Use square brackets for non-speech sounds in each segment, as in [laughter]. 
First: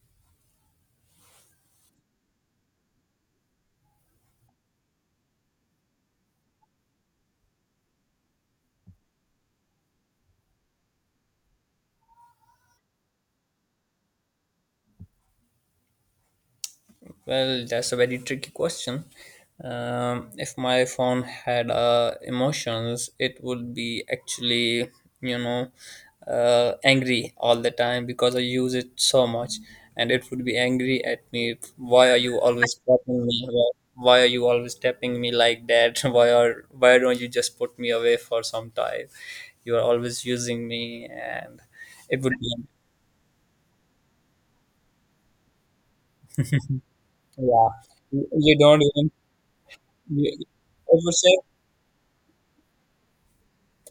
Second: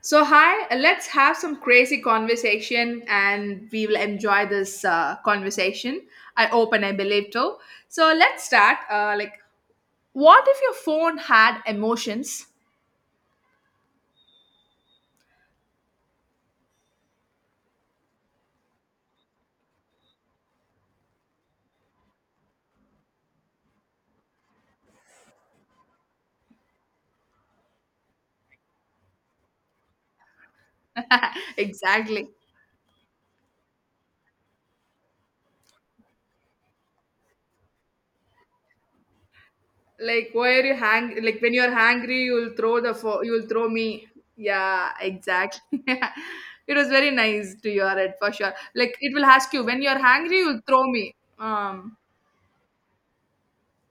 So, hi, let's have some crazy conversation and we will enjoy this conversation. I hope and I believe too. So, let's start. What if your phone had emotions? Well, that's a very tricky question. If my phone had emotions, it would be actually, you know, angry all the time because I use it so much, and it would be angry at [laughs] me. Why are Exactly. you always tapping me? Why are you always tapping me like that? [laughs] Why don't you just put me away for some time? You are always Like, where using you me, hang, like, when and you're it hungry, would you'll be throw the phone, you'll throw me. Yeah, exactly. [laughs] It was very nice yeah. to hear it You for sure. you don't Like, even. it will ask you, when you're You, hungry, it you'll throw would me. say.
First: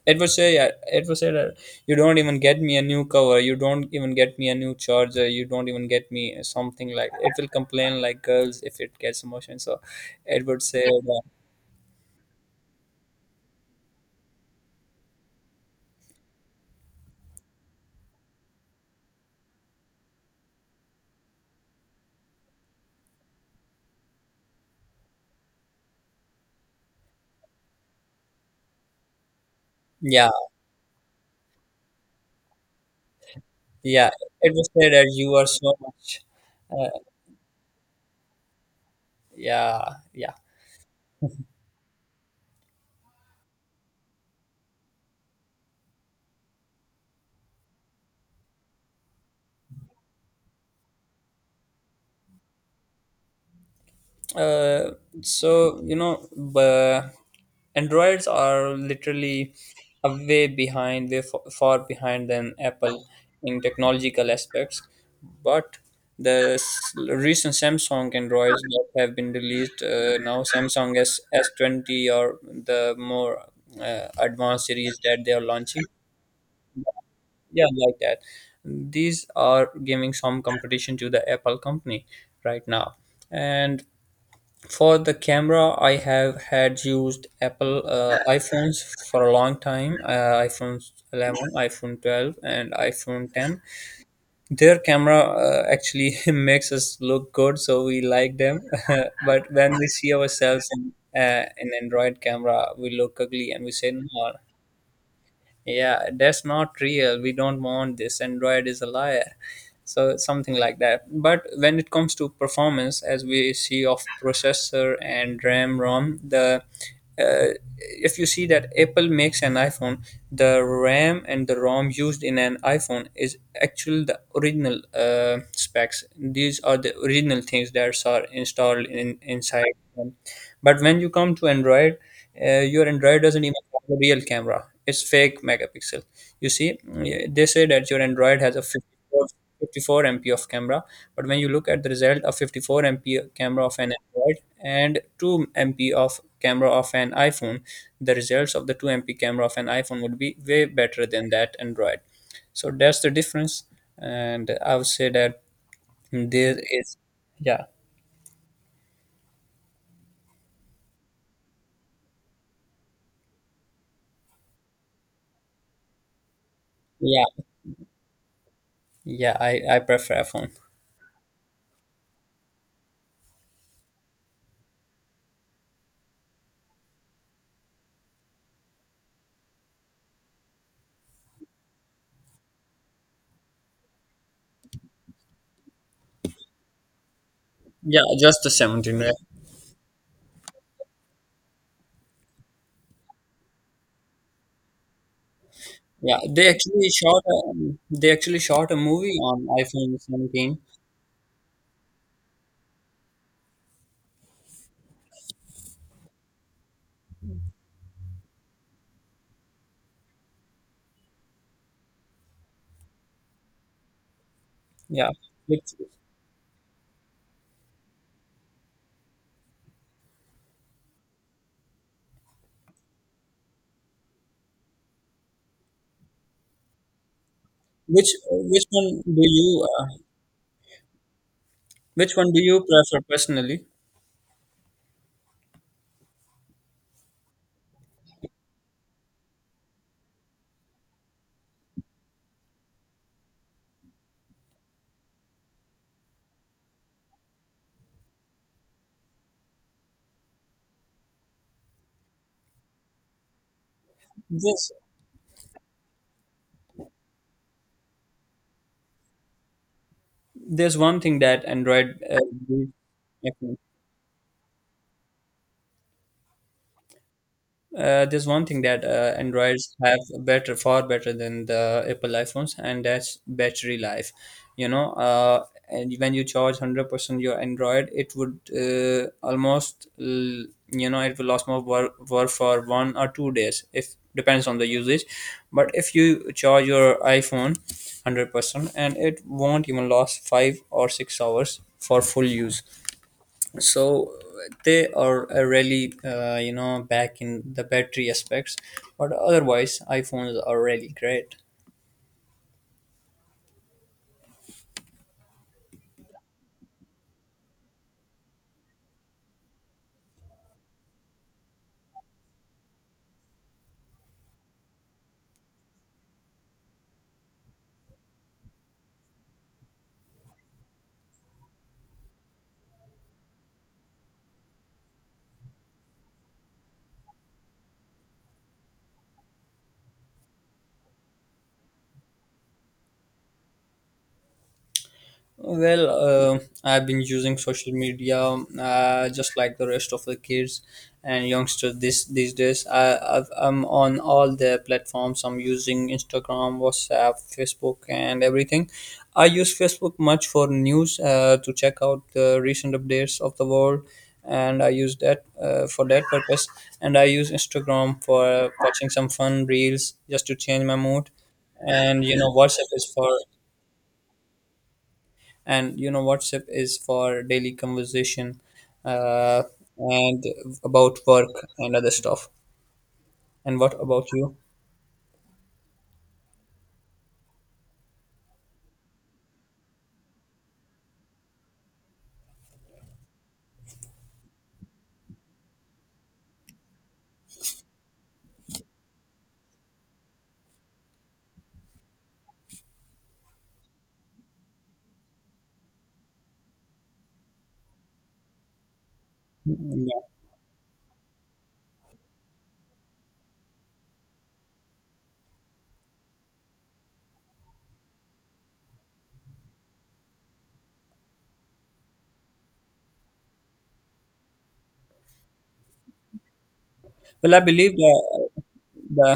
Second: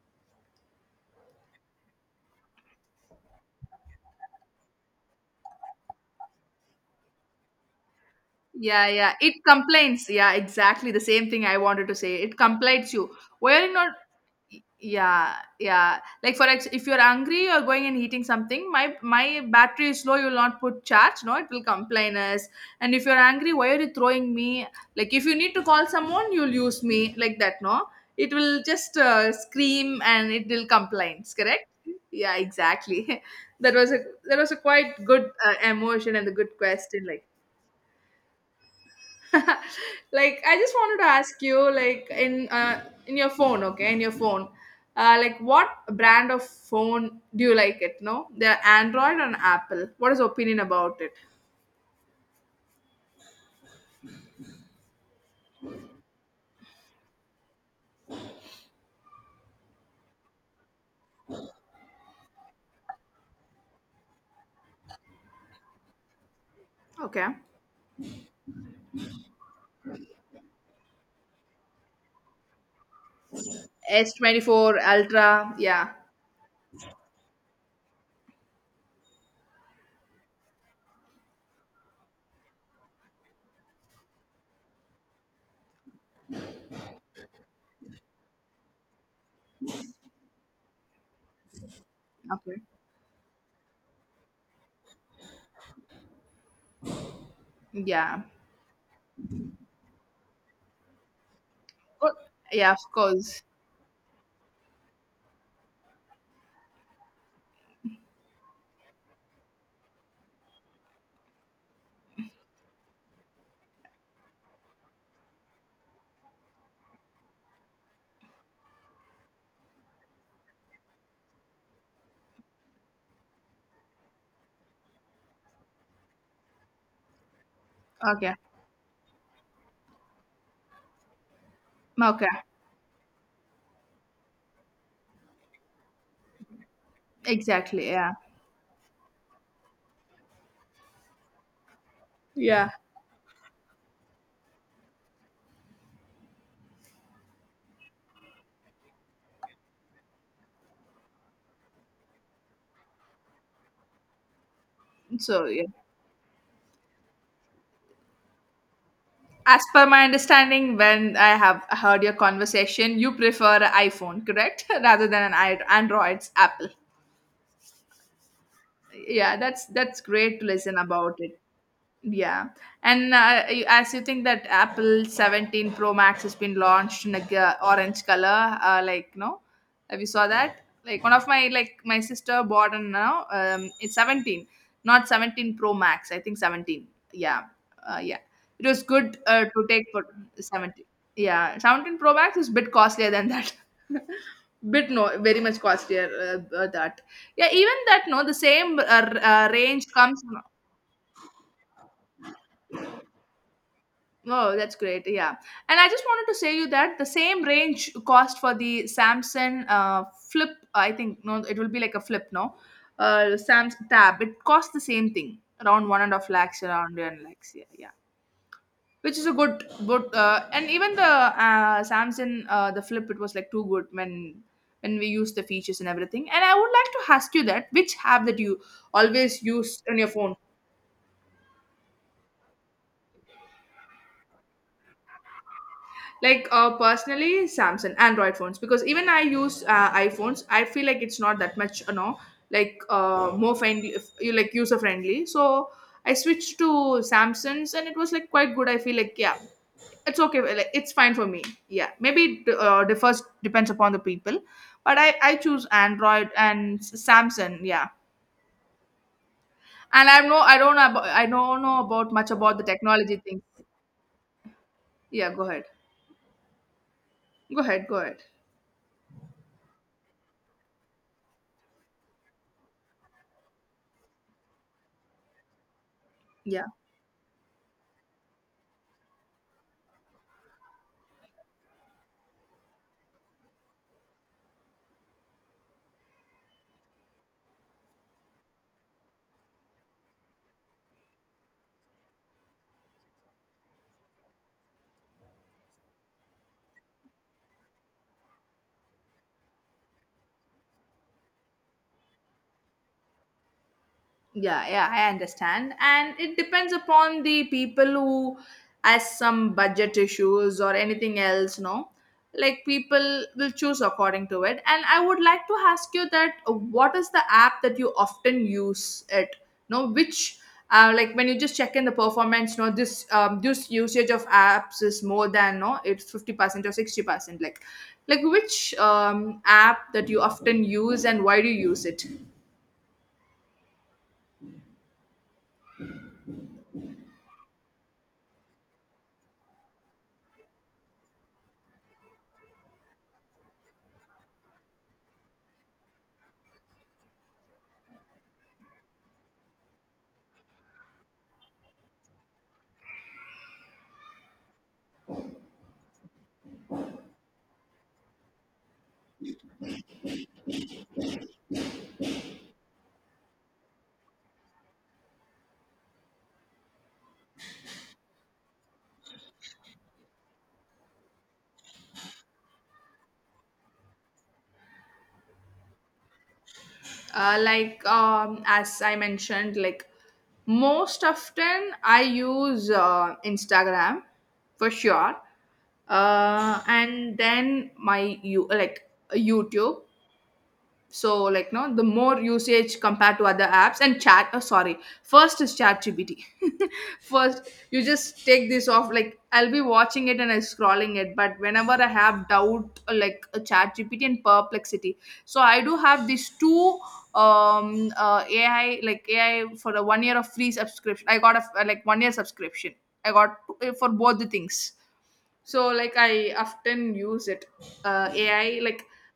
It was say yeah, it was said that you don't even get me a new cover, you don't even get me a new charger, you don't even get me something. Like it will complain like girls if Yeah, it yeah. gets It emotion. So complains. Yeah, it would say exactly the that, same thing I wanted to say. It complains you. Why are you not? Yeah, yeah. Like for ex, if you're hungry, you're going and eating something. My battery is low. You'll not put charge. No, it will complain us. And if you're angry, why are you throwing me? Like if you need to call someone, you'll use me like that. No, it will just scream yeah, and it will complain. Correct? Yeah, exactly. [laughs] That was a yeah, it would say quite that good you are so emotion much, and a good uh, question. Like. [laughs] yeah, yeah. Like I just wanted to ask you, like, in your phone, okay, in your phone, like what brand of phone do you like it, no, they're Android and Apple, what is your opinion about it? uh, so, you know, b- Androids are literally a way behind, way far behind than Apple in technological aspects. But the Okay. recent Samsung Androids that have been released, now Samsung s s20 or the more advanced S24 series that they are Ultra. launching, Yeah. yeah, like that, these are giving some competition to the Apple company right now. And for the camera, I have had used Apple iPhones for a long time. iPhone 11, iPhone 12, Okay. and iPhone 10. Their camera actually [laughs] makes us look good, so we Yeah. like them. [laughs] But when we see ourselves in an Good. Android Yeah, camera, of we look course. ugly and we say, "No, yeah, that's not real, we don't want this. Android is a liar." So something like that. But when it comes to performance, as we see, of processor and RAM, ROM, the uh, if you see that Apple makes an iPhone, the RAM and the ROM used in an iPhone is actually the original specs. These are the original things that are Okay. installed in inside them. But when you come to Android, Okay. Your Android doesn't even have a real camera. It's fake megapixel, you see. Yeah, they say Exactly, that your yeah. Android has a 54, mp of camera, but when you look at the result, a Yeah, 54 mp camera of an Android and 2 mp of camera of an iPhone, the results of the 2 mp camera of an iPhone would be way better than that Android. So that's the difference. And I would say that so yeah. there is yeah As per my understanding, when I have heard your conversation, you prefer a iPhone, correct, [laughs] rather than an I- Android's Apple. yeah Yeah, yeah i that's i prefer great to iPhone. listen about it. Yeah, and you- as you think that Apple 17 Pro Max has been launched in a g- orange color, like no, have you saw that? Like one of my like my sister bought, and now it's 17, not 17 Pro Max. I think 17. Yeah, Yeah, yeah. just the It was 17, right? good to take for 17. Yeah, 17 Pro Max is bit costlier than that. [laughs] Bit no, very much costlier Yeah, they actually that shot yeah a, even that they no the actually shot a same movie on range iPhone comes. 17. Oh, that's great. Yeah. And I just wanted to say you that the same range cost for the Samsung flip, I think, no, it will be like a flip, no? Samsung tab, it costs the Yeah, same thing, which around one and a half lakhs, around one lakhs. Yeah, yeah. Which is a good, good, and even the Samsung, the flip, it was like too good when we use the features and everything. And I would like to ask you that which which app that you which one do always you use on your phone? which one do you prefer personally? Like, personally Samsung Android phones, because even I use iPhones, I feel like it's not that much, you know, like, more friendly, you like user friendly, so I switched to Samsung's, and it was like quite good, I feel like. Yeah, it's okay. Well, like it's fine for me. Yeah, maybe it differs, depends upon the people. There's But I choose Android and Samsung. Yeah. And I know, I don't there's know one about, thing I that don't know Android about much about the do- technology thing. Yeah, go ahead. go ahead go uh, ahead there's one thing that Androids have better, far better than the Apple iPhones, and that's battery life. You know, and when you charge Yeah. 100% your Android, it would almost, you know, it will last more work for 1 or 2 days. If depends on the usage, but if you charge your iPhone 100%, and it won't even last 5 or 6 hours for full use. So they are really, you know, back in the battery aspects, but otherwise iPhones are really great. Yeah, yeah, I understand. And it depends upon the people who has some budget issues or anything else, no? Like people will choose according to it. And I would like to ask you that, what is the app that you often use it? No, which, like when you just check in the performance, no, this this usage of apps is more than, no, it's 50% or 60%. Like which app that you often use and why do you use it? Well, uh, I've been using social media just like the rest of the kids and youngsters this these days. I'm on all the platforms. I'm using Instagram, WhatsApp, Facebook, and everything. I use Facebook much for news to check out the recent updates of the world, and I use that for that purpose. And I use Instagram for watching some fun reels just to change my mood. And you know, WhatsApp is for daily conversation uh, and about work and other stuff. And what about you? Uh, like as I mentioned, like most often I use Instagram for sure. Uh, and then my you like YouTube. So, like, no, the more usage compared to other apps and chat, oh, sorry, first is chat gpt [laughs] First, you just take this off, like I'll be Yeah. watching it and I'm scrolling it, but whenever I have doubt, like a chat gpt and Perplexity. So I do have these two AI, for a 1 year of free subscription. I got a f- like 1 year subscription I got for both the things, so like I often use Well, I it. believe Ai like the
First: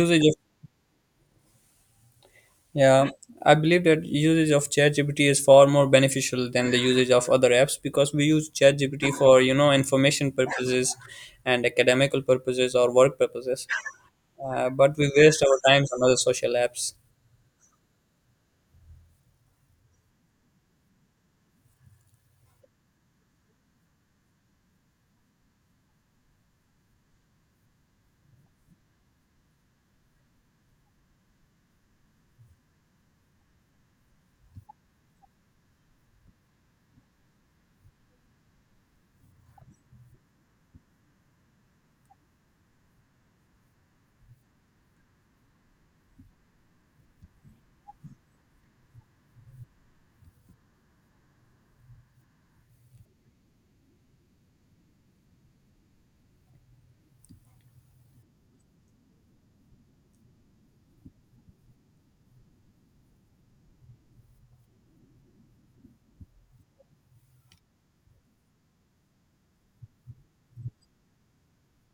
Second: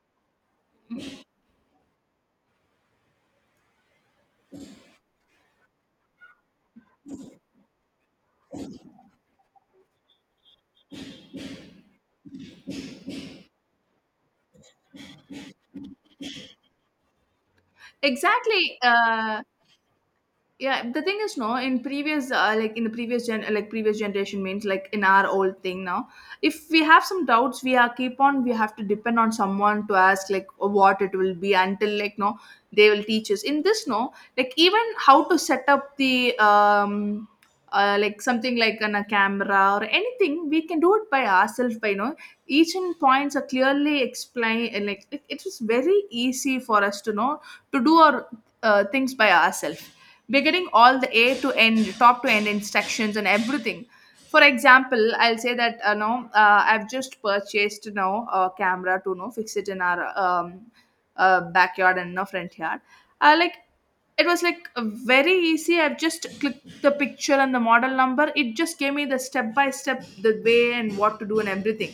usage of yeah, I believe that usage of ChatGPT is far more beneficial than the usage of other apps, because we use ChatGPT for, you know, information purposes and academical purposes or work purposes, but we waste our time on other social apps. Exactly. Yeah, the thing is, no, in previous, like in the previous gen, like previous generation, means like in our old thing now, if we have some doubts, we are keep on, we have to depend on someone to ask like what it will be, until like, no, they will teach us in this, no, like even how to set up the like something like on a camera or anything, we can do it by ourselves by, you know, each and points are clearly explained, and like it was very easy for us to know to do our things by ourselves. We're getting all the A to end, top to end instructions and everything. For example, I'll say that, no, I've just purchased, you know, a camera to, you know, fix it in our backyard and no front yard. Like it was like very easy. I've just clicked the picture and the model number. It just gave me the step by step, the way and what to do and everything.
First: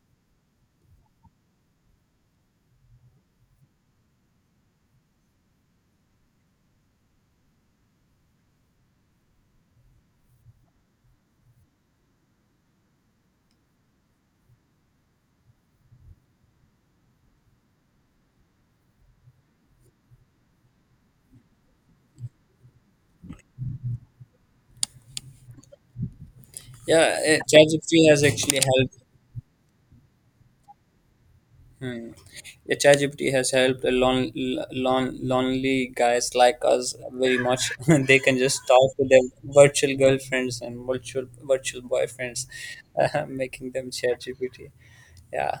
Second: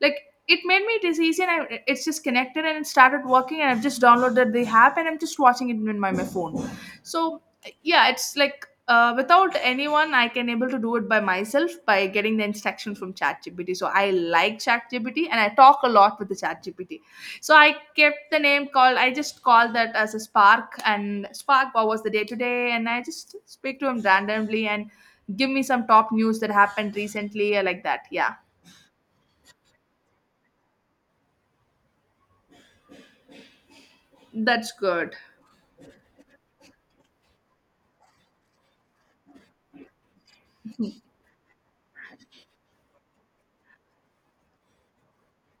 Like it made me it is easy, and I, it's just connected and it started working, and I've just downloaded the app and I'm just watching it in my phone. So yeah, it's like without anyone I can able to do it by myself by getting the instruction from ChatGPT. So I like ChatGPT, and I talk a lot with the ChatGPT. So I kept the name called, I just called that as a Spark, and Spark what was the day today, and I just speak to him randomly and give me some top news that happened Yeah, recently or like that. ChatGPT has Yeah. actually helped. Hmm. Yeah, ChatGPT has helped That's good. Lonely guys like us very much. [laughs] They can just talk to their virtual girlfriends and virtual boyfriends, [laughs] making them ChatGPT. Yeah,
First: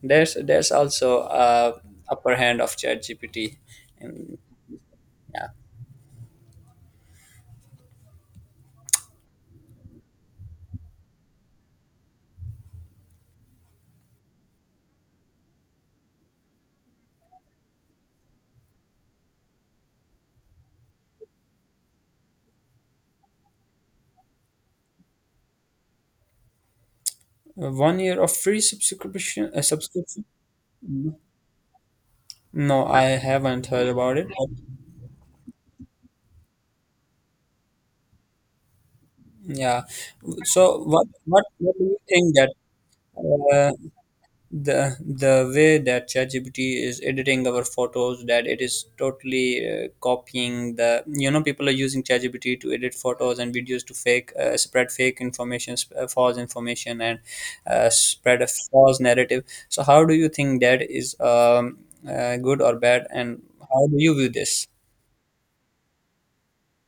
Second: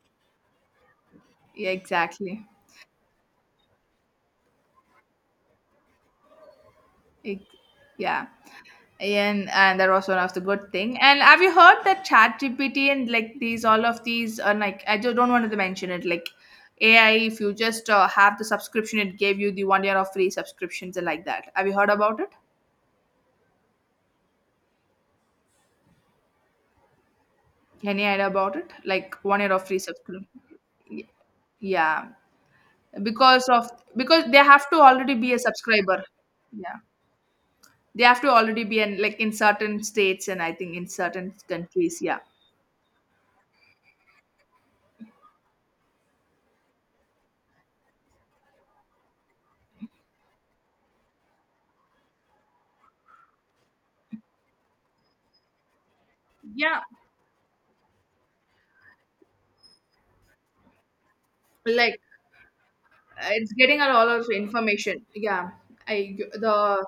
there's also Yeah, uh, upper exactly. hand of ChatGPT, and yeah, Ex- yeah, and that was one of the good thing. And have you heard that chat gpt and like these all of these are like, I just don't want to mention it, like AI, if you just have the subscription, it gave you the 1 year of free subscriptions and like that. Have you heard about it, one any year idea of about free it, like one subscription. year of free Subscription. subscription? Yeah, No, I because haven't of, heard about because it. they But have to already be a subscriber. Yeah, they have to already be in like in certain yeah, states, and I think so in what certain what what do you countries. Yeah. think that uh, the way that ChatGPT is editing our photos, that it is totally copying the, you know, people are using ChatGPT to edit photos and videos to fake spread fake information, false Yeah, information, and spread a false narrative. So how do you think that is like good or bad, and it's getting a how do lot you of view this? information. Yeah. I the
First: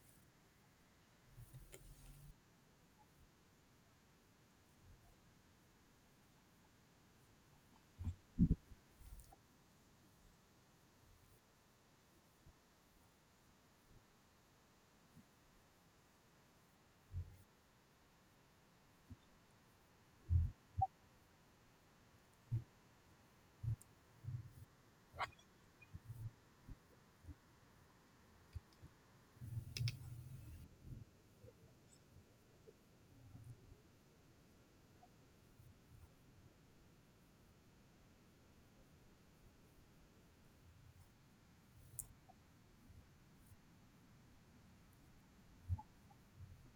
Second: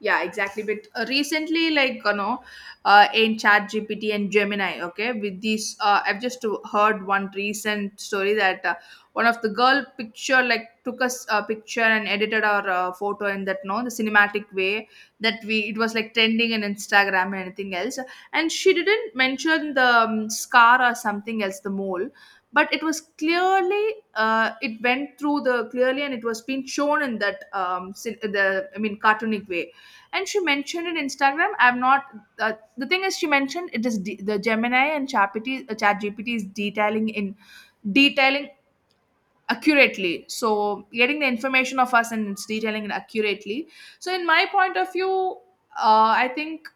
yeah exactly, but recently, like, you know, in chat gpt and Gemini, okay, with these, I've just heard one recent story that, one of the girl picture, like took us a picture and edited our photo in that no the cinematic way, that we it was like trending in Instagram and anything else. And she didn't mention the scar or something else the mole, but it was clearly it went through the clearly and it was being shown in that cin- the I mean cartoonic way. And she mentioned in Instagram, I'm not, uh, the thing is she mentioned it is D, the Gemini and ChatGPT, chat gpt is detailing in detailing accurately so getting the information of us and it's detailing it accurately. So in my point of view, I think,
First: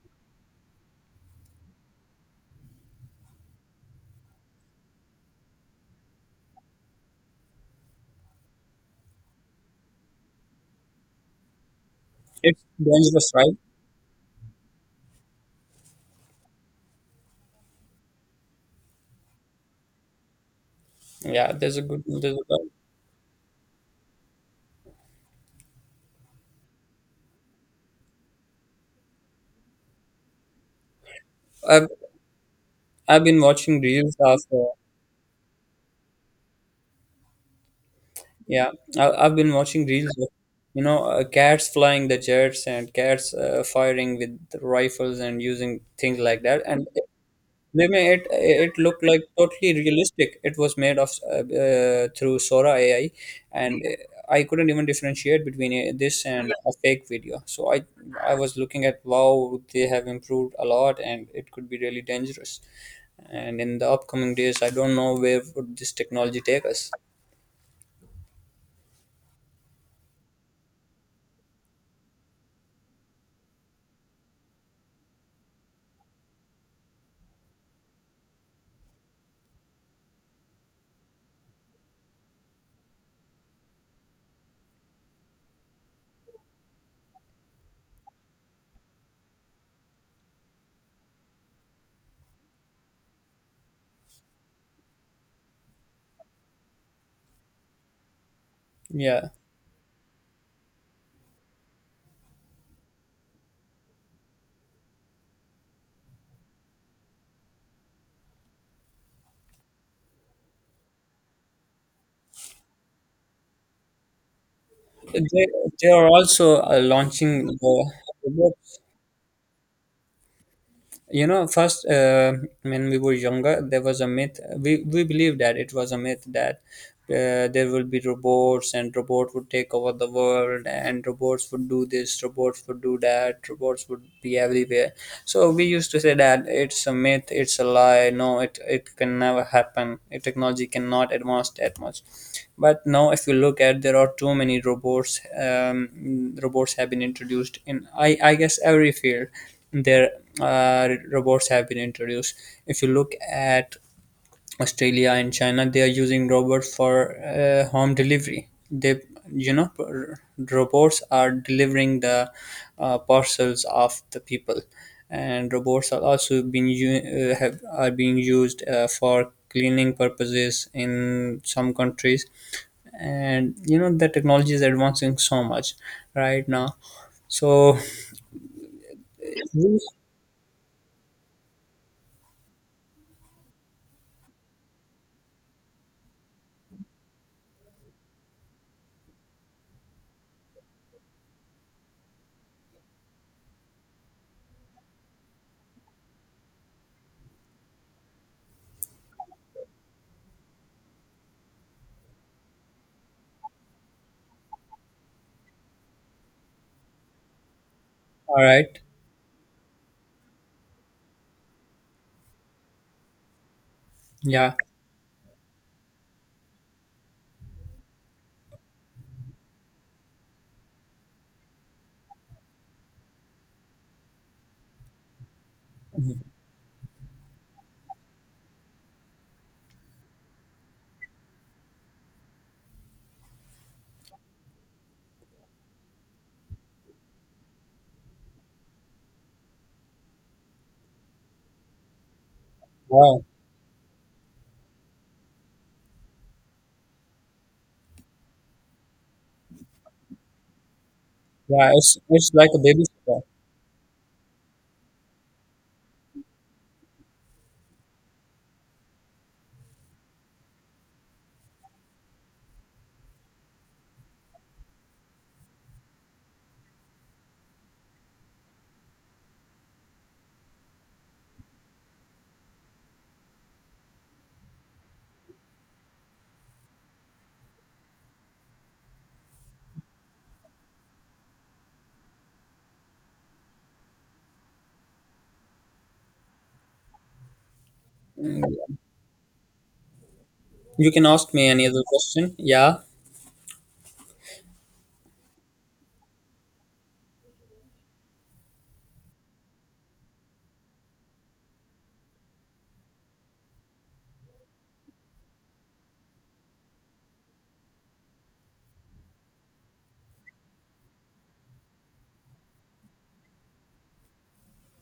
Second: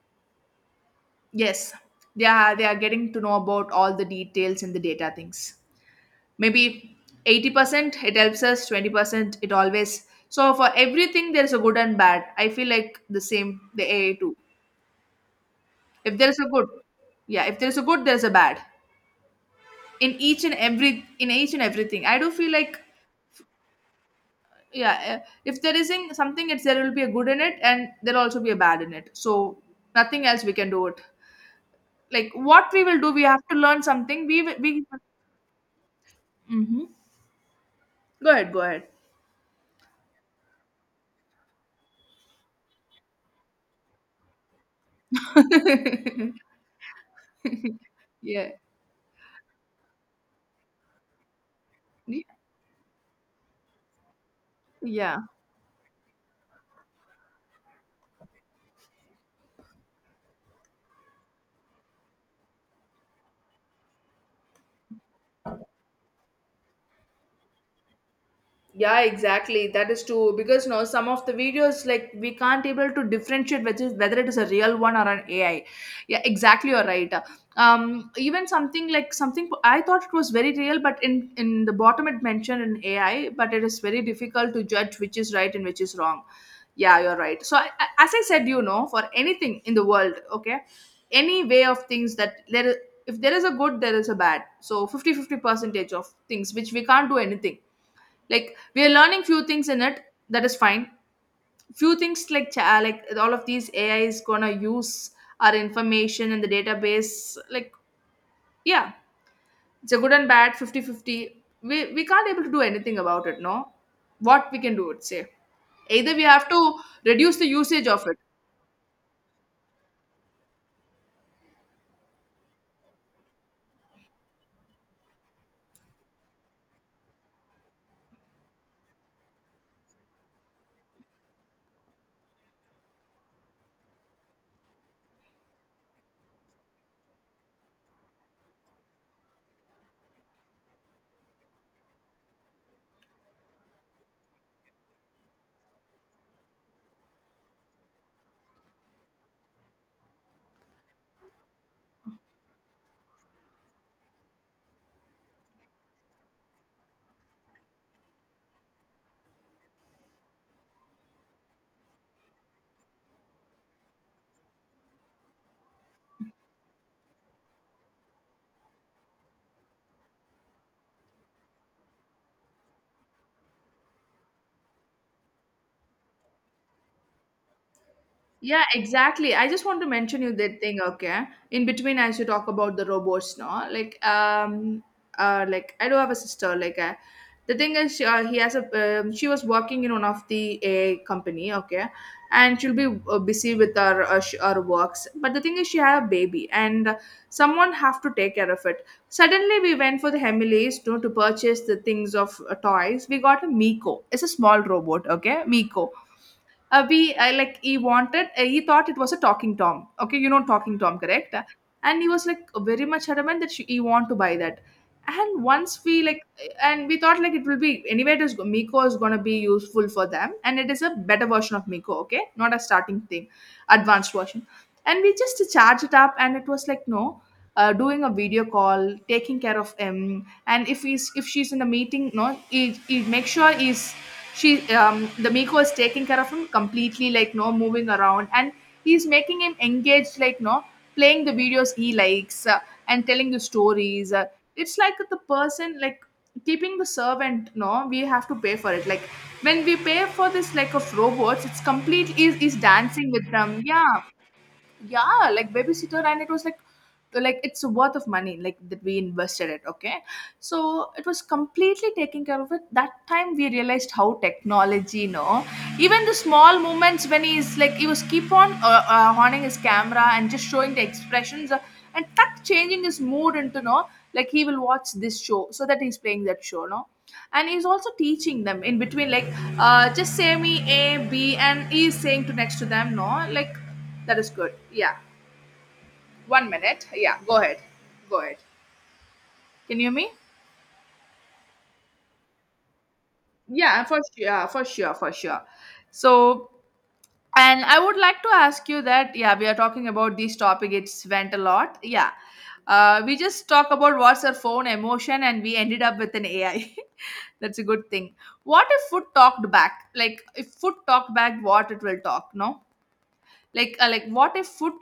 yes, they are getting to know about all the details and the data things, maybe 80% it helps us, 20% it always, so for everything there's a good and bad, I It's feel like the dangerous, right? same the AI too. If there is a good, yeah, if there is a good, there is a bad in each and every, in Yeah, each and there's a good. everything. I do There's feel a, like, yeah, if there is in something, it's there will be a good in it, and there'll also be a bad in it. So nothing else we can do it. I've Like what we will do, we I've have been to learn watching reels something. of. We will- we. Hmm. Go ahead. Go Yeah, ahead. I've been watching reels of, you know, cats flying the jets and cats firing with rifles and using things like that. And [laughs] they made it, Yeah. it looked like totally realistic. It was made of through Sora AI, and I couldn't even Yeah. differentiate between this and a fake video. So I was looking at wow, they have improved a lot, and it could be really dangerous. And in the upcoming days, I don't know where would this technology take us. Yeah, exactly, that is true because no, some of the videos like we can't able to differentiate which is whether it is a real one or an AI. Yeah, exactly, you're right. Even something, like, something I thought it was very real, but in the bottom it mentioned an AI, but it is very difficult to judge which is right and which is wrong. Yeah, you're right. So as I said, you know, for anything in the world, okay, any way of things that there is, if there is a good, there is a bad. So fifty-fifty percentage of things which we can't do anything, like we are learning Yeah. few things in it. That is fine. Few things, like like all of these AI is gonna use our information in the database, like, yeah, it's a good and bad, 50-50. We can't able to do anything about it, no. What we can do, it say they, they are either we have also to reduce launching the the usage of it. robots. You know, first, when we were younger, there was a myth. We believed that it was a myth that there will be robots and robot would take over the world, and robots would do this, robots would do that, robots would be everywhere. So we used to say that it's a myth, it's a lie. No, it can never happen. Technology cannot advance that much. But now, if you look at, there are too many robots. Robots have been introduced in I guess every field. There, robots have been introduced. If you look at Australia and China, they are using robots for home delivery. They, you know, robots are delivering the parcels of the people, and robots are also being have are being used for cleaning purposes in some countries. And you know, the technology is advancing so much right now. So, Yeah, exactly. I just want to mention you that thing. Okay, in between, as you talk about the robots, no, like, like, I do have a sister. Like, the thing is, he has a. She was working in one of the a company. Okay, and she'll be busy with her her works. But the thing is, she had a baby, and someone have to take care of it. Suddenly, we went for the Hemileys, you know, to purchase the things of toys. We got a Miko. It's a small robot. Okay, Miko, we I like, he wanted, all he right, thought it was a Talking Tom. Okay, you know Talking Tom, correct? And he was like very much adamant that he want to buy yeah. that. And once we like, and we thought like it will be anyway. It is Miko is gonna be useful for them, and it is a better version of Miko. Okay, not a starting thing, advanced version. And we just charge it up, Mm-hmm. and it was like, no, doing a video call, taking care of him, and if he's if she's in a meeting, no, he make sure he's she the Miko is taking care of him completely, like, no, moving around, and he's making him engaged, like, no, playing the videos he likes, and Wow, telling the stories. It's like the person, like, keeping the servant, no, we have to pay for it, like, when we pay for this, like, of robots, it's yeah, complete, it's is like is a dancing babysitter. with them, yeah. Yeah, like babysitter, and it was like, it's worth of money like that we invested it. Okay, so it was completely taking care of it. That time we realized how technology, you know, even the small moments when he's like, he was keep on honing his camera and just showing the expressions. And tuck changing his mood into, no, like, he will watch this show, so that he's playing that show, no. And he's also teaching them in between, like, just say me a b and he's saying to next to them, no, like, that is good. Yeah. One minute. Yeah. Go ahead. Go ahead. Can you hear me? You can ask me any other question. Yeah, Yeah, for sure, for sure, for sure. So, and I would like to ask you that, yeah, we are talking about this topic, it's went a lot. Yeah. We just talk about what's our phone emotion and we ended up with an AI. [laughs] That's a good thing. What if food talked back? Like, if food talked back, what it will talk, no? Like, like, what if food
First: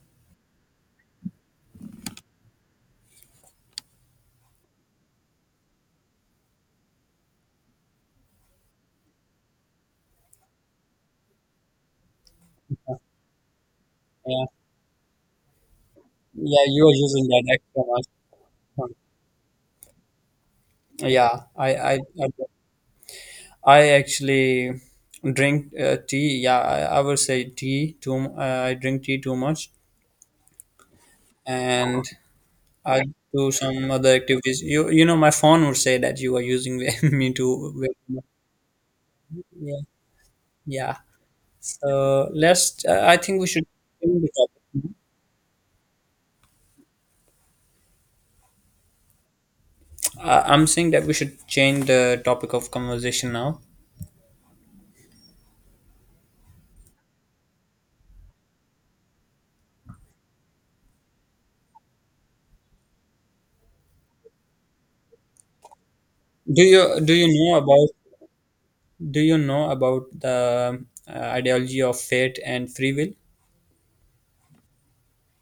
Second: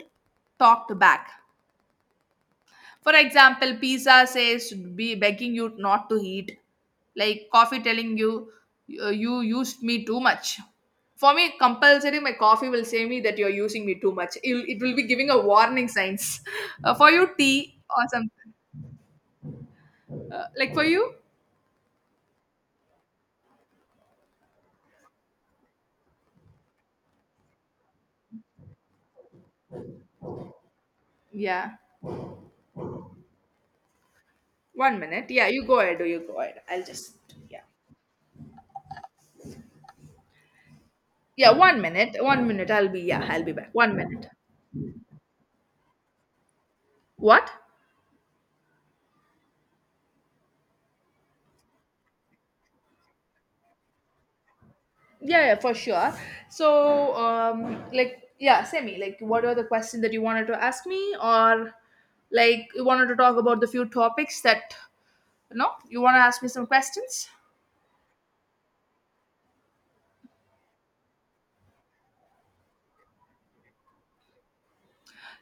talked back? For example, pizza says be begging you not to eat, like coffee telling you, you used me too much. For me, compulsory, my coffee will say me that you're using me too much. yeah, It will be giving a warning signs." yeah. [laughs] You are for using you, that tea extra or much. something. Like for you, Yeah, I actually drink tea. Yeah, I would say tea too. I drink tea too much, yeah. and I do some other activities. You, One you know, minute. my Yeah, you phone would go say ahead. Or that you you go are ahead. using I'll [laughs] just me yeah. too. Very much. Yeah, yeah. Yeah, one minute. So One minute. let's. I'll be I yeah. think I'll we be should back. One change minute. the topic. What? I'm saying that we should change the topic of conversation now. Yeah, yeah, for sure. So, like, yeah, Semi, like, what were the questions that you wanted to ask me, or like you wanted to talk about the few topics that, you know, you want to ask me Do some you do questions? you know about the ideology of fate and free will?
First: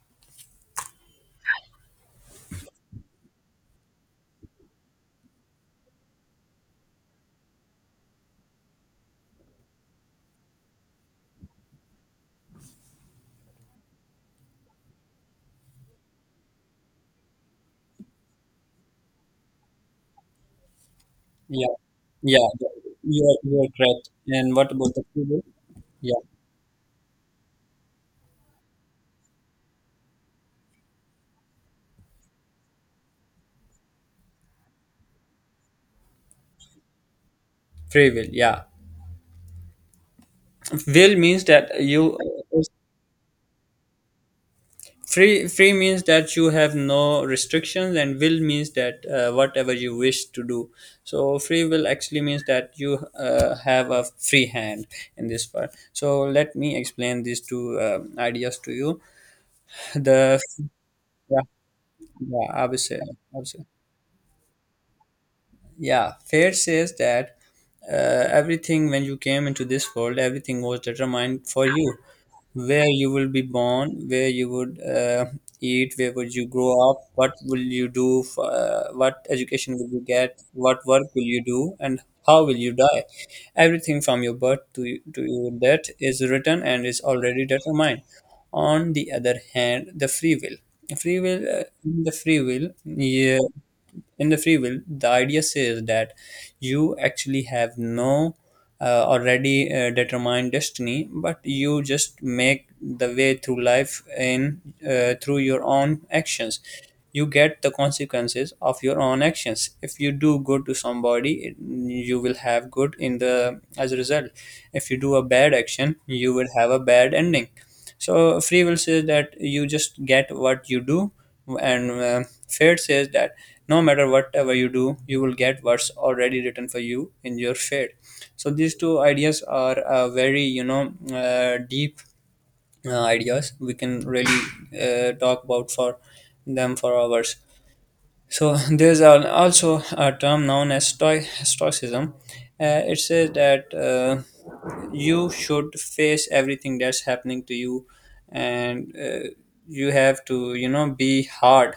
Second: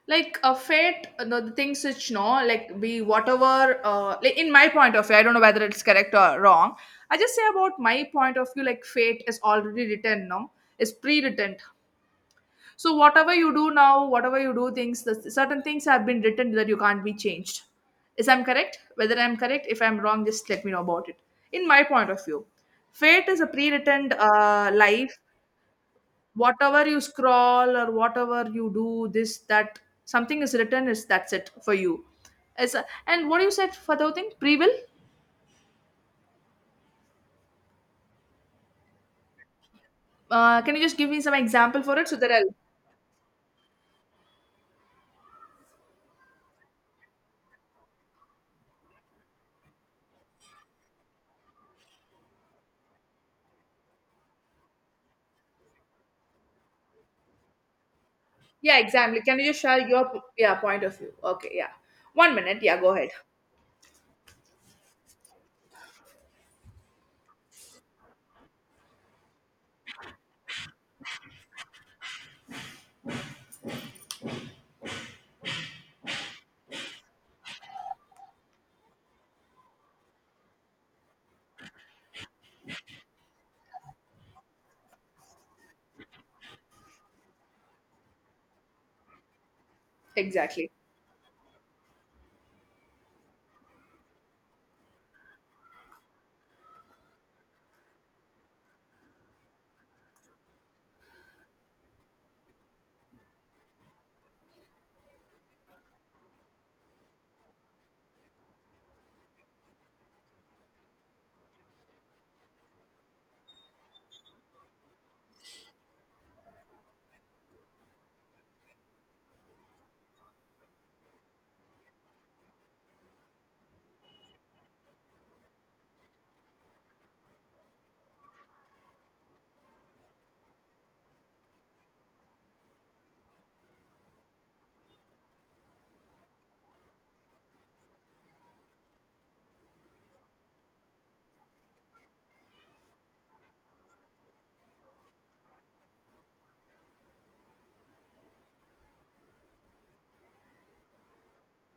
Like a fate, the things which, no, like, we whatever, like, in my point of view, I don't know whether it's correct or wrong. I just say about my point of view, like, fate is already written, no, it's pre-written. So whatever you do now, whatever you do, things, the certain things have been written that you can't be changed. Is I'm correct? Whether I'm correct, if I'm wrong, just let me know about it. In Yeah, my point of view, yeah, fate is a you're correct. pre-written And what about the life. free will? Yeah, Whatever you scroll or whatever you do, this that something is written is that's it for you. As a- and what you said for the thing pre will. free will. Yeah, Can you just give will me some means that example for it so you that I'll free means that you have no restrictions, and will means that, whatever you wish to do. So free will actually means that you have a free hand in this part. So let me explain these two ideas to yeah you. exactly. Can you just share [laughs] your The yeah point of view? yeah, Okay, yeah. One yeah, minute yeah go ahead I would say. Yeah, Fair says that everything when you came into this world, everything was determined for you. Where you will be born, where you would eat, where would you grow up, what will you do, what education will you get, what work will you do, and how will you die. Everything from your birth to your death is written and is already determined. On the other hand, the free will. exactly. Yeah, in the free will the idea says that you actually have no already determined destiny, but you just make the way through life in through your own actions. You get the consequences of your own actions. If you do good to somebody, you will have good in the as a result. If you do a bad action, you will have a bad ending. So free will says that you just get what you do. And fate says that no matter whatever you do, you will get what's already written for you in your fate. So these two ideas are very deep ideas. We can really talk about for them for hours. So [laughs] there's also a term known as stoicism. It says that you should face everything that's happening to you. And you have to, be hard.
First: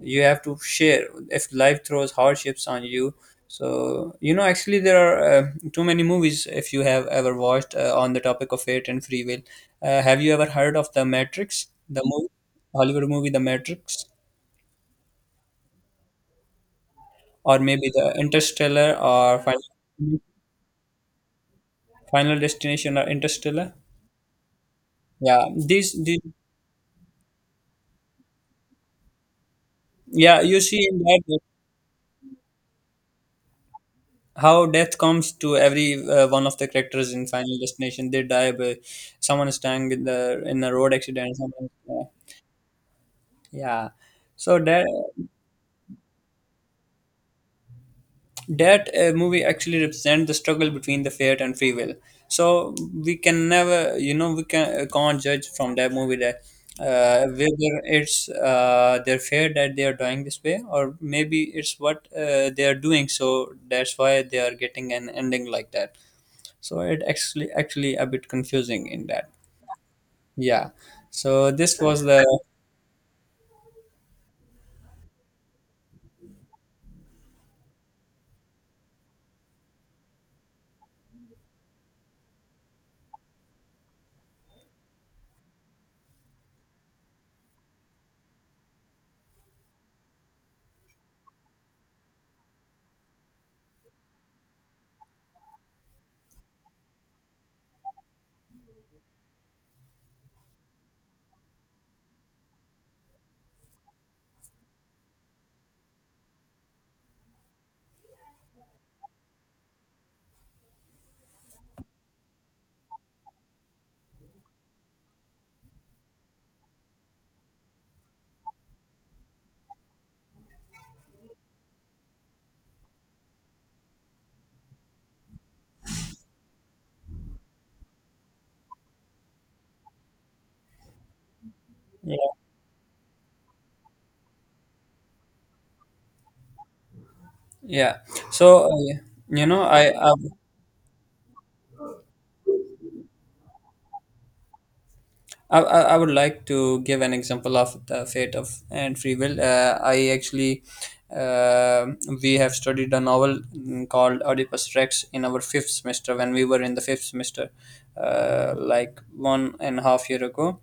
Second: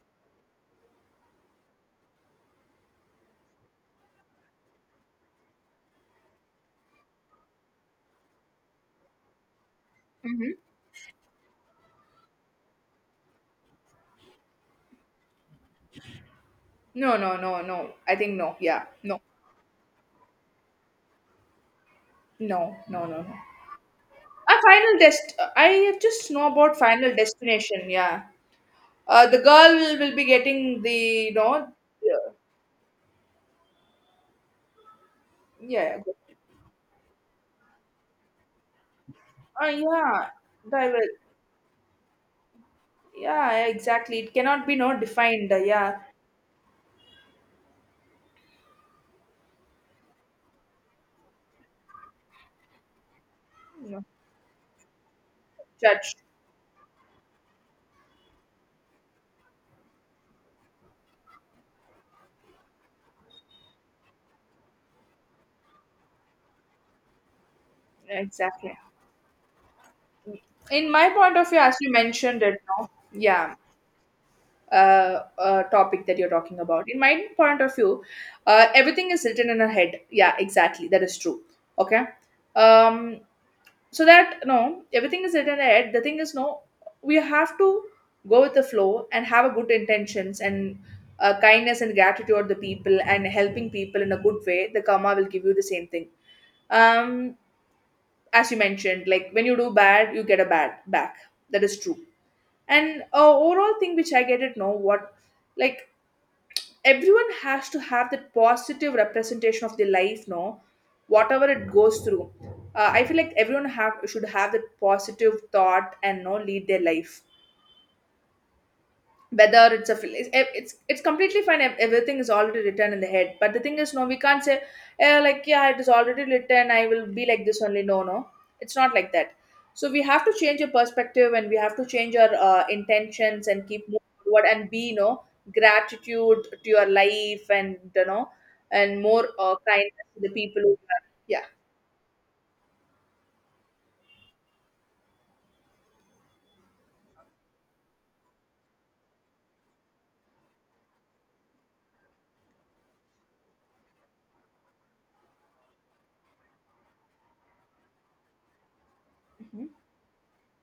You have to share if life throws hardships on you. So actually there are too many movies, if you have ever watched, on the topic of fate and free will. Have you ever heard of the Matrix, the movie? Hollywood movie, the Matrix? No, no, Or no, maybe no. the I think no. Yeah, Interstellar no, or Final no, Destination no, or no, no. Interstellar? A final dest. Yeah, these, I these just know about Final Destination. Yeah. The girl will be Yeah, you getting see the, in that you that know. Yeah. how death comes to every Yeah, good. One of the characters in Final Destination. They die by, someone is dying in Yeah. the in a road Diver. accident, someone, Yeah. yeah. Exactly. It So cannot be, that no, defined. Yeah. that movie actually represents the struggle between the fate and free will. So we can never, No. We can can't judge from that Judge. movie that whether it's their fate that they are dying this way, or maybe it's what they are doing. So that's why they are getting an ending like that. So it actually a bit Exactly. confusing in that. Yeah. In my point of So view, as this you was the mentioned it, no. Yeah. Topic that you're talking about. In my point of view, everything is written in our head. Yeah, exactly. That is true. Okay. Um, so that, no, everything is written in our head. The thing is, no, we have to go with the flow and have a good intentions and kindness and gratitude toward the people and helping people in a good way. The karma will give you the same thing. Um, as you mentioned, like, when you do bad, you get a bad back. That is true. And overall thing which I get it, no, what, like, everyone has to have that positive representation of their life, no, whatever it goes through. I feel like everyone have should have that positive thought and, no, lead their life, whether it's, it's completely fine if everything is already written in the head. But the thing is, no, we can't say, like, yeah, it is already written, I will be like this only, no, no, it's not like that. So we have to change your perspective and we have to change our intentions and keep moving forward and be, you know, gratitude to your life, and yeah. you know, So and more you know I. kindness I to the people who are, yeah. I would like to give an example of the fate of and free will. I actually, uh, we have studied a novel called Oedipus Rex in our fifth semester when we were in the fifth semester, like one Mm-hmm. and a half year ago.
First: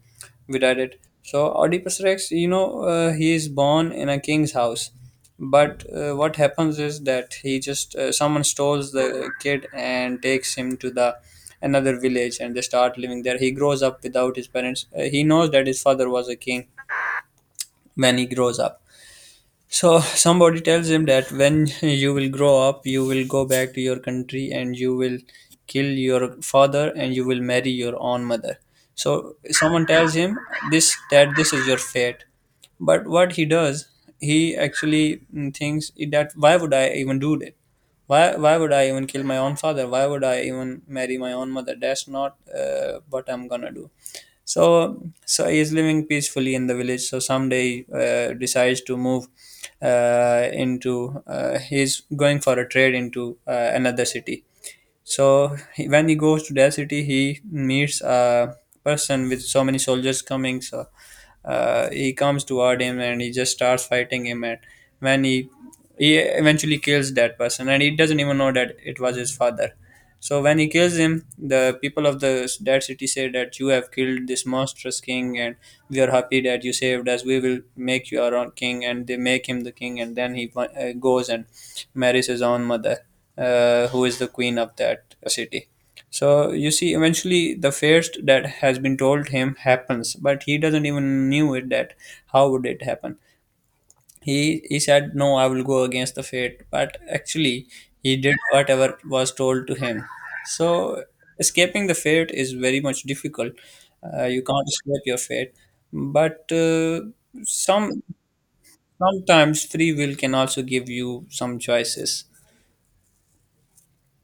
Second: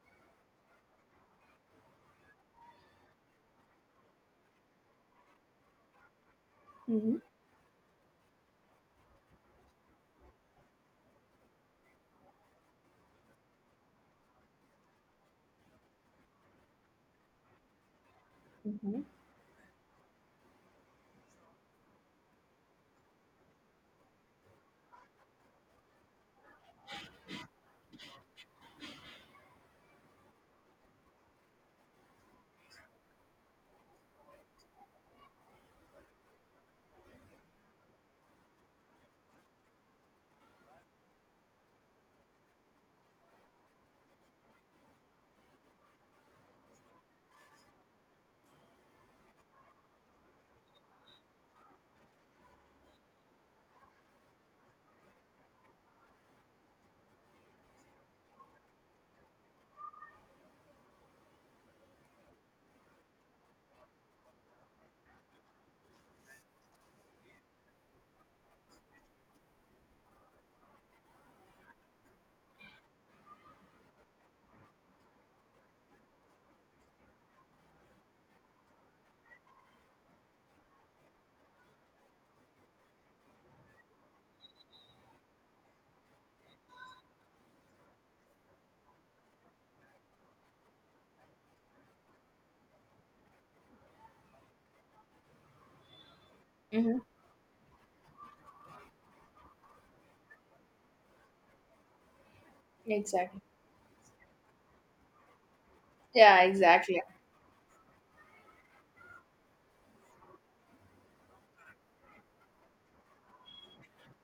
We read it. So Oedipus Rex, he is born in a king's house, but what happens is Mm-hmm. that he just someone stores the kid and takes him to the another village, and they start living there. He grows up without his parents. He knows that his father was a king when he grows up. Mm-hmm. So somebody tells him that when you will grow up, you will go back to your country and you will kill your father and you will marry your own mother. So someone tells him this, that this is your fate. But what he does, he actually thinks that, why would I even do that? Why would I even kill my own father? Why would I even marry my own mother? That's not what I'm gonna do. So he is living peacefully in the village. So someday decides to move, into he's going for a trade into another city. So he, when he goes to that city, he meets a person with so many soldiers coming. So he comes toward him and he just starts fighting him. And when he eventually kills that person, and he doesn't even know that it was his father. So when he kills him, the people of the that city say that you have killed this monstrous king, and we are happy that you saved us. We will make you our own king, and they make him the king. And then he goes and marries his own mother, who is the queen of that city. So you see, eventually the first that has been told him happens, but he doesn't even knew it that how would it happen. He said, "No, I will go against the fate," but Mm-hmm. actually he did whatever was told to him. So escaping the fate is very much Exactly. difficult. You can't escape your fate, Yeah, but exactly. Some sometimes free will can also give you some choices.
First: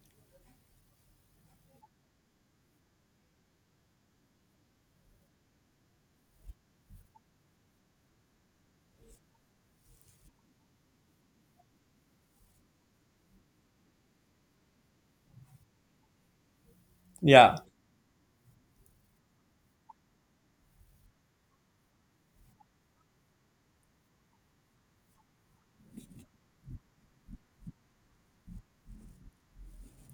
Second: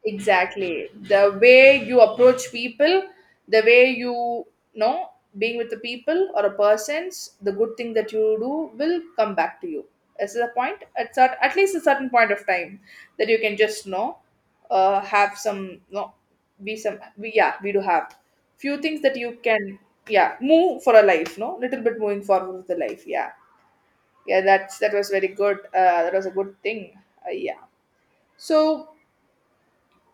Exactly. The way you approach people, the way you know being with the people or a person's, the good thing that you do will come back to you. This is a point at at least a certain point of time that you can just know, have some, no, be some we, yeah, Yeah, we do have few things that you can, yeah, move for a life, no, little bit moving forward with the life, yeah. Yeah, that's that was very good. That was a good thing. Yeah. So,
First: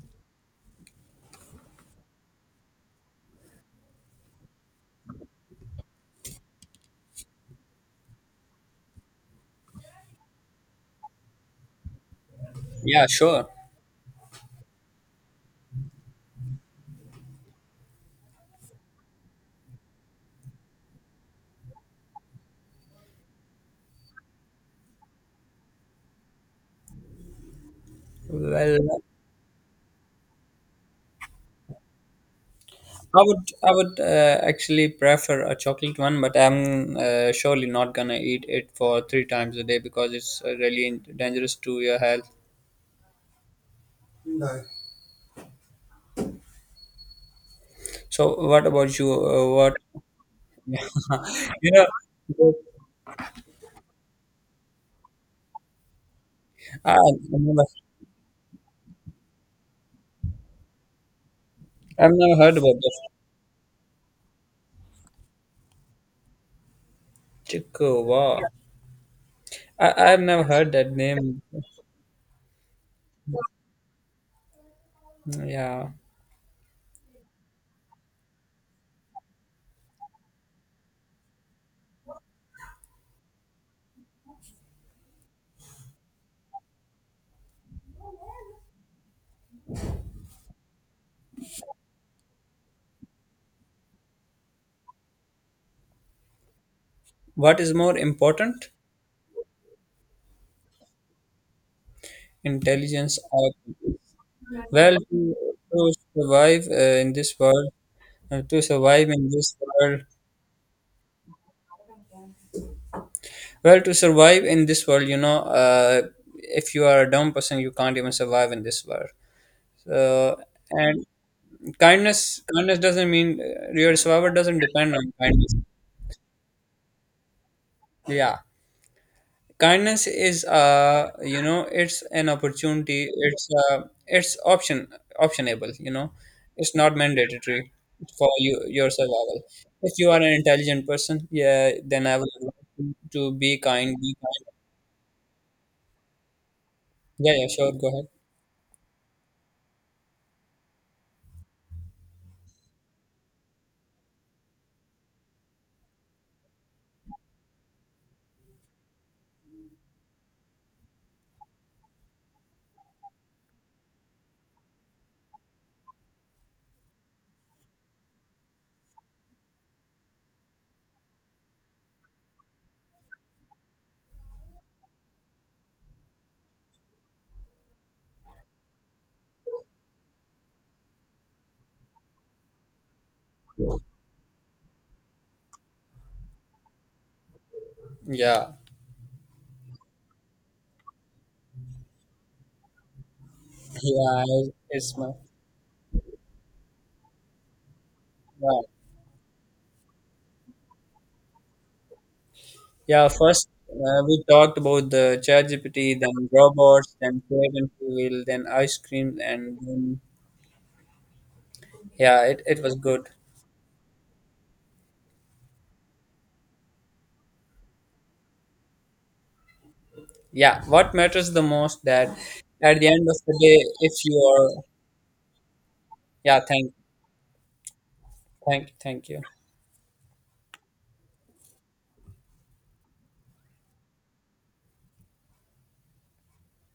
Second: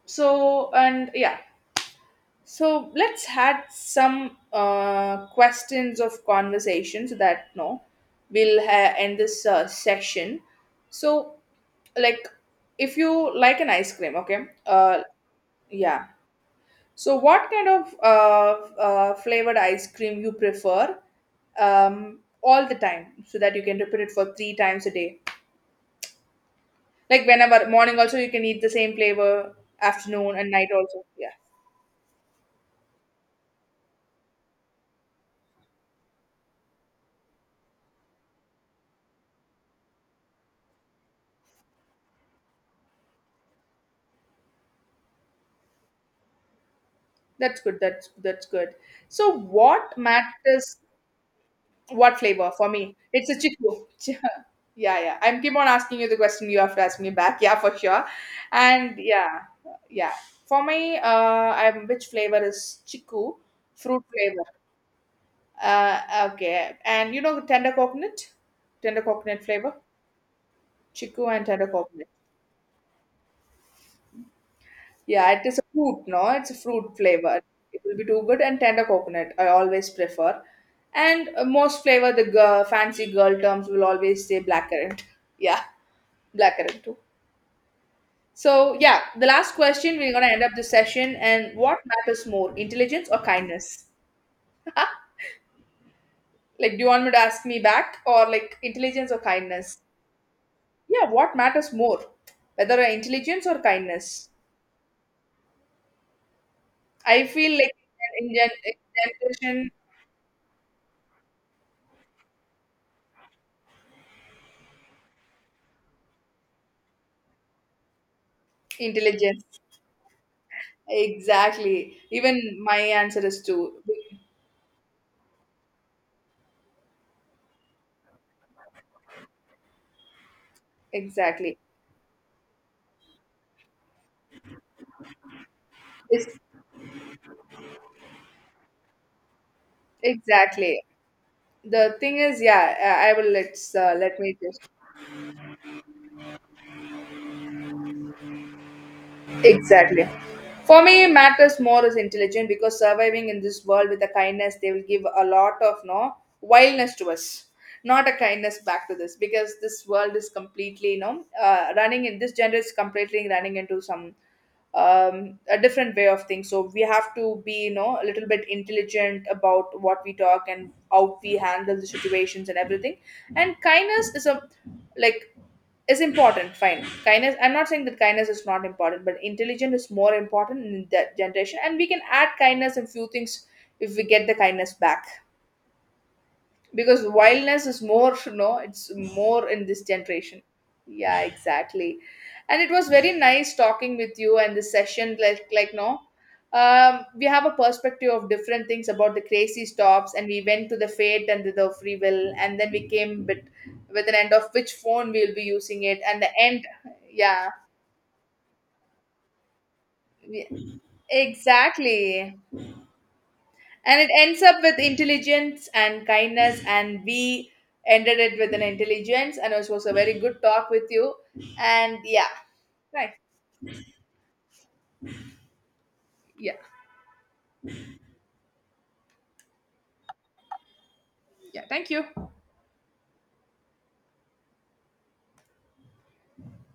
so, and yeah. So let's had some questions of conversation so that, no, end this session. So, like, if yeah, you sure. like an ice cream, okay, yeah. So, what kind of flavored ice cream you prefer all the time, so that you can repeat it for three times a day? Like whenever morning, also you can eat the same Well, flavor. Afternoon and night also. Yeah. I would actually prefer a chocolate one, but I'm surely not gonna eat it for three times a day because it's really dangerous to your health. No. That's good. So, That's what good. about you? So What what matters? [laughs] you know? What flavor for me? It's a chiku. [laughs] Yeah, yeah. I'm keep on asking you the question. You have to I, ask I've me back. [laughs] Yeah, never, for sure. And yeah, yeah. For me, I'm which I've never flavor heard about is this. chiku fruit flavor? Okay. And you know Chico, wow! tender coconut flavor, I I've never heard that chiku name. and tender coconut. Yeah, it is a Yeah. fruit, no? It's a fruit flavor. It will be too good, and tender coconut I always prefer. And most flavor, the girl, fancy girl terms will always say blackcurrant. [laughs] Yeah, blackcurrant too. So yeah, the last question, we're gonna end up the session. And what matters more, intelligence or kindness? [laughs] Like, do you want me to ask me What is back, more or, like, important, intelligence or kindness? Yeah, what matters more, whether intelligence intelligence or— or kindness? Well, to survive in I this feel world, like in, uh, to in survive in this generation world, well, to survive in this world, if you are a dumb person, you can't even survive in this world. intelligence. So, and Exactly. kindness, Even my kindness doesn't answer mean is two. your survival doesn't depend on kindness. Yeah. Kindness is, Exactly. It's an opportunity. It's optionable. You know, It's, it's not mandatory for you, your survival. If you are an exactly. intelligent person, yeah, The then I thing would is, like yeah, to, I will be let's kind. Be let me kind. just Yeah, yeah, sure. Go ahead. exactly. For me, matters more is intelligent because surviving in this world with the kindness they will give a lot of, no, wildness to us, not a kindness back to this, because this world is completely, you know, running in this gender, is completely running into some a different way of things. So we have to be, you know, a little bit intelligent about what we talk and how we handle the situations and everything. And kindness is a, like, is important, fine, kindness, I'm not saying that kindness is not important, but intelligence is more important in that generation, and we can add kindness and few things if we get the kindness back, because wildness is more [laughs] you Yeah, know, it's more in this generation. Yeah, exactly. And it was very nice talking with you, yeah, and the it's my session like, no, we have a perspective of yeah. different things about the crazy stops, and we went to the fate and the free will, and then we Yeah, came with first with an we end of talked which about phone the we'll be using ChatGPT, it, then and the end, robots, then yeah, create and reveal, then ice cream, and then, we- yeah, exactly. it was good. And it ends up with intelligence and kindness, and we ended it with an intelligence, and it was a very good Yeah, talk with what you. matters the most, And that yeah, at the end right. of the day, if you are, yeah, Yeah. thank you. Yeah. Thank you.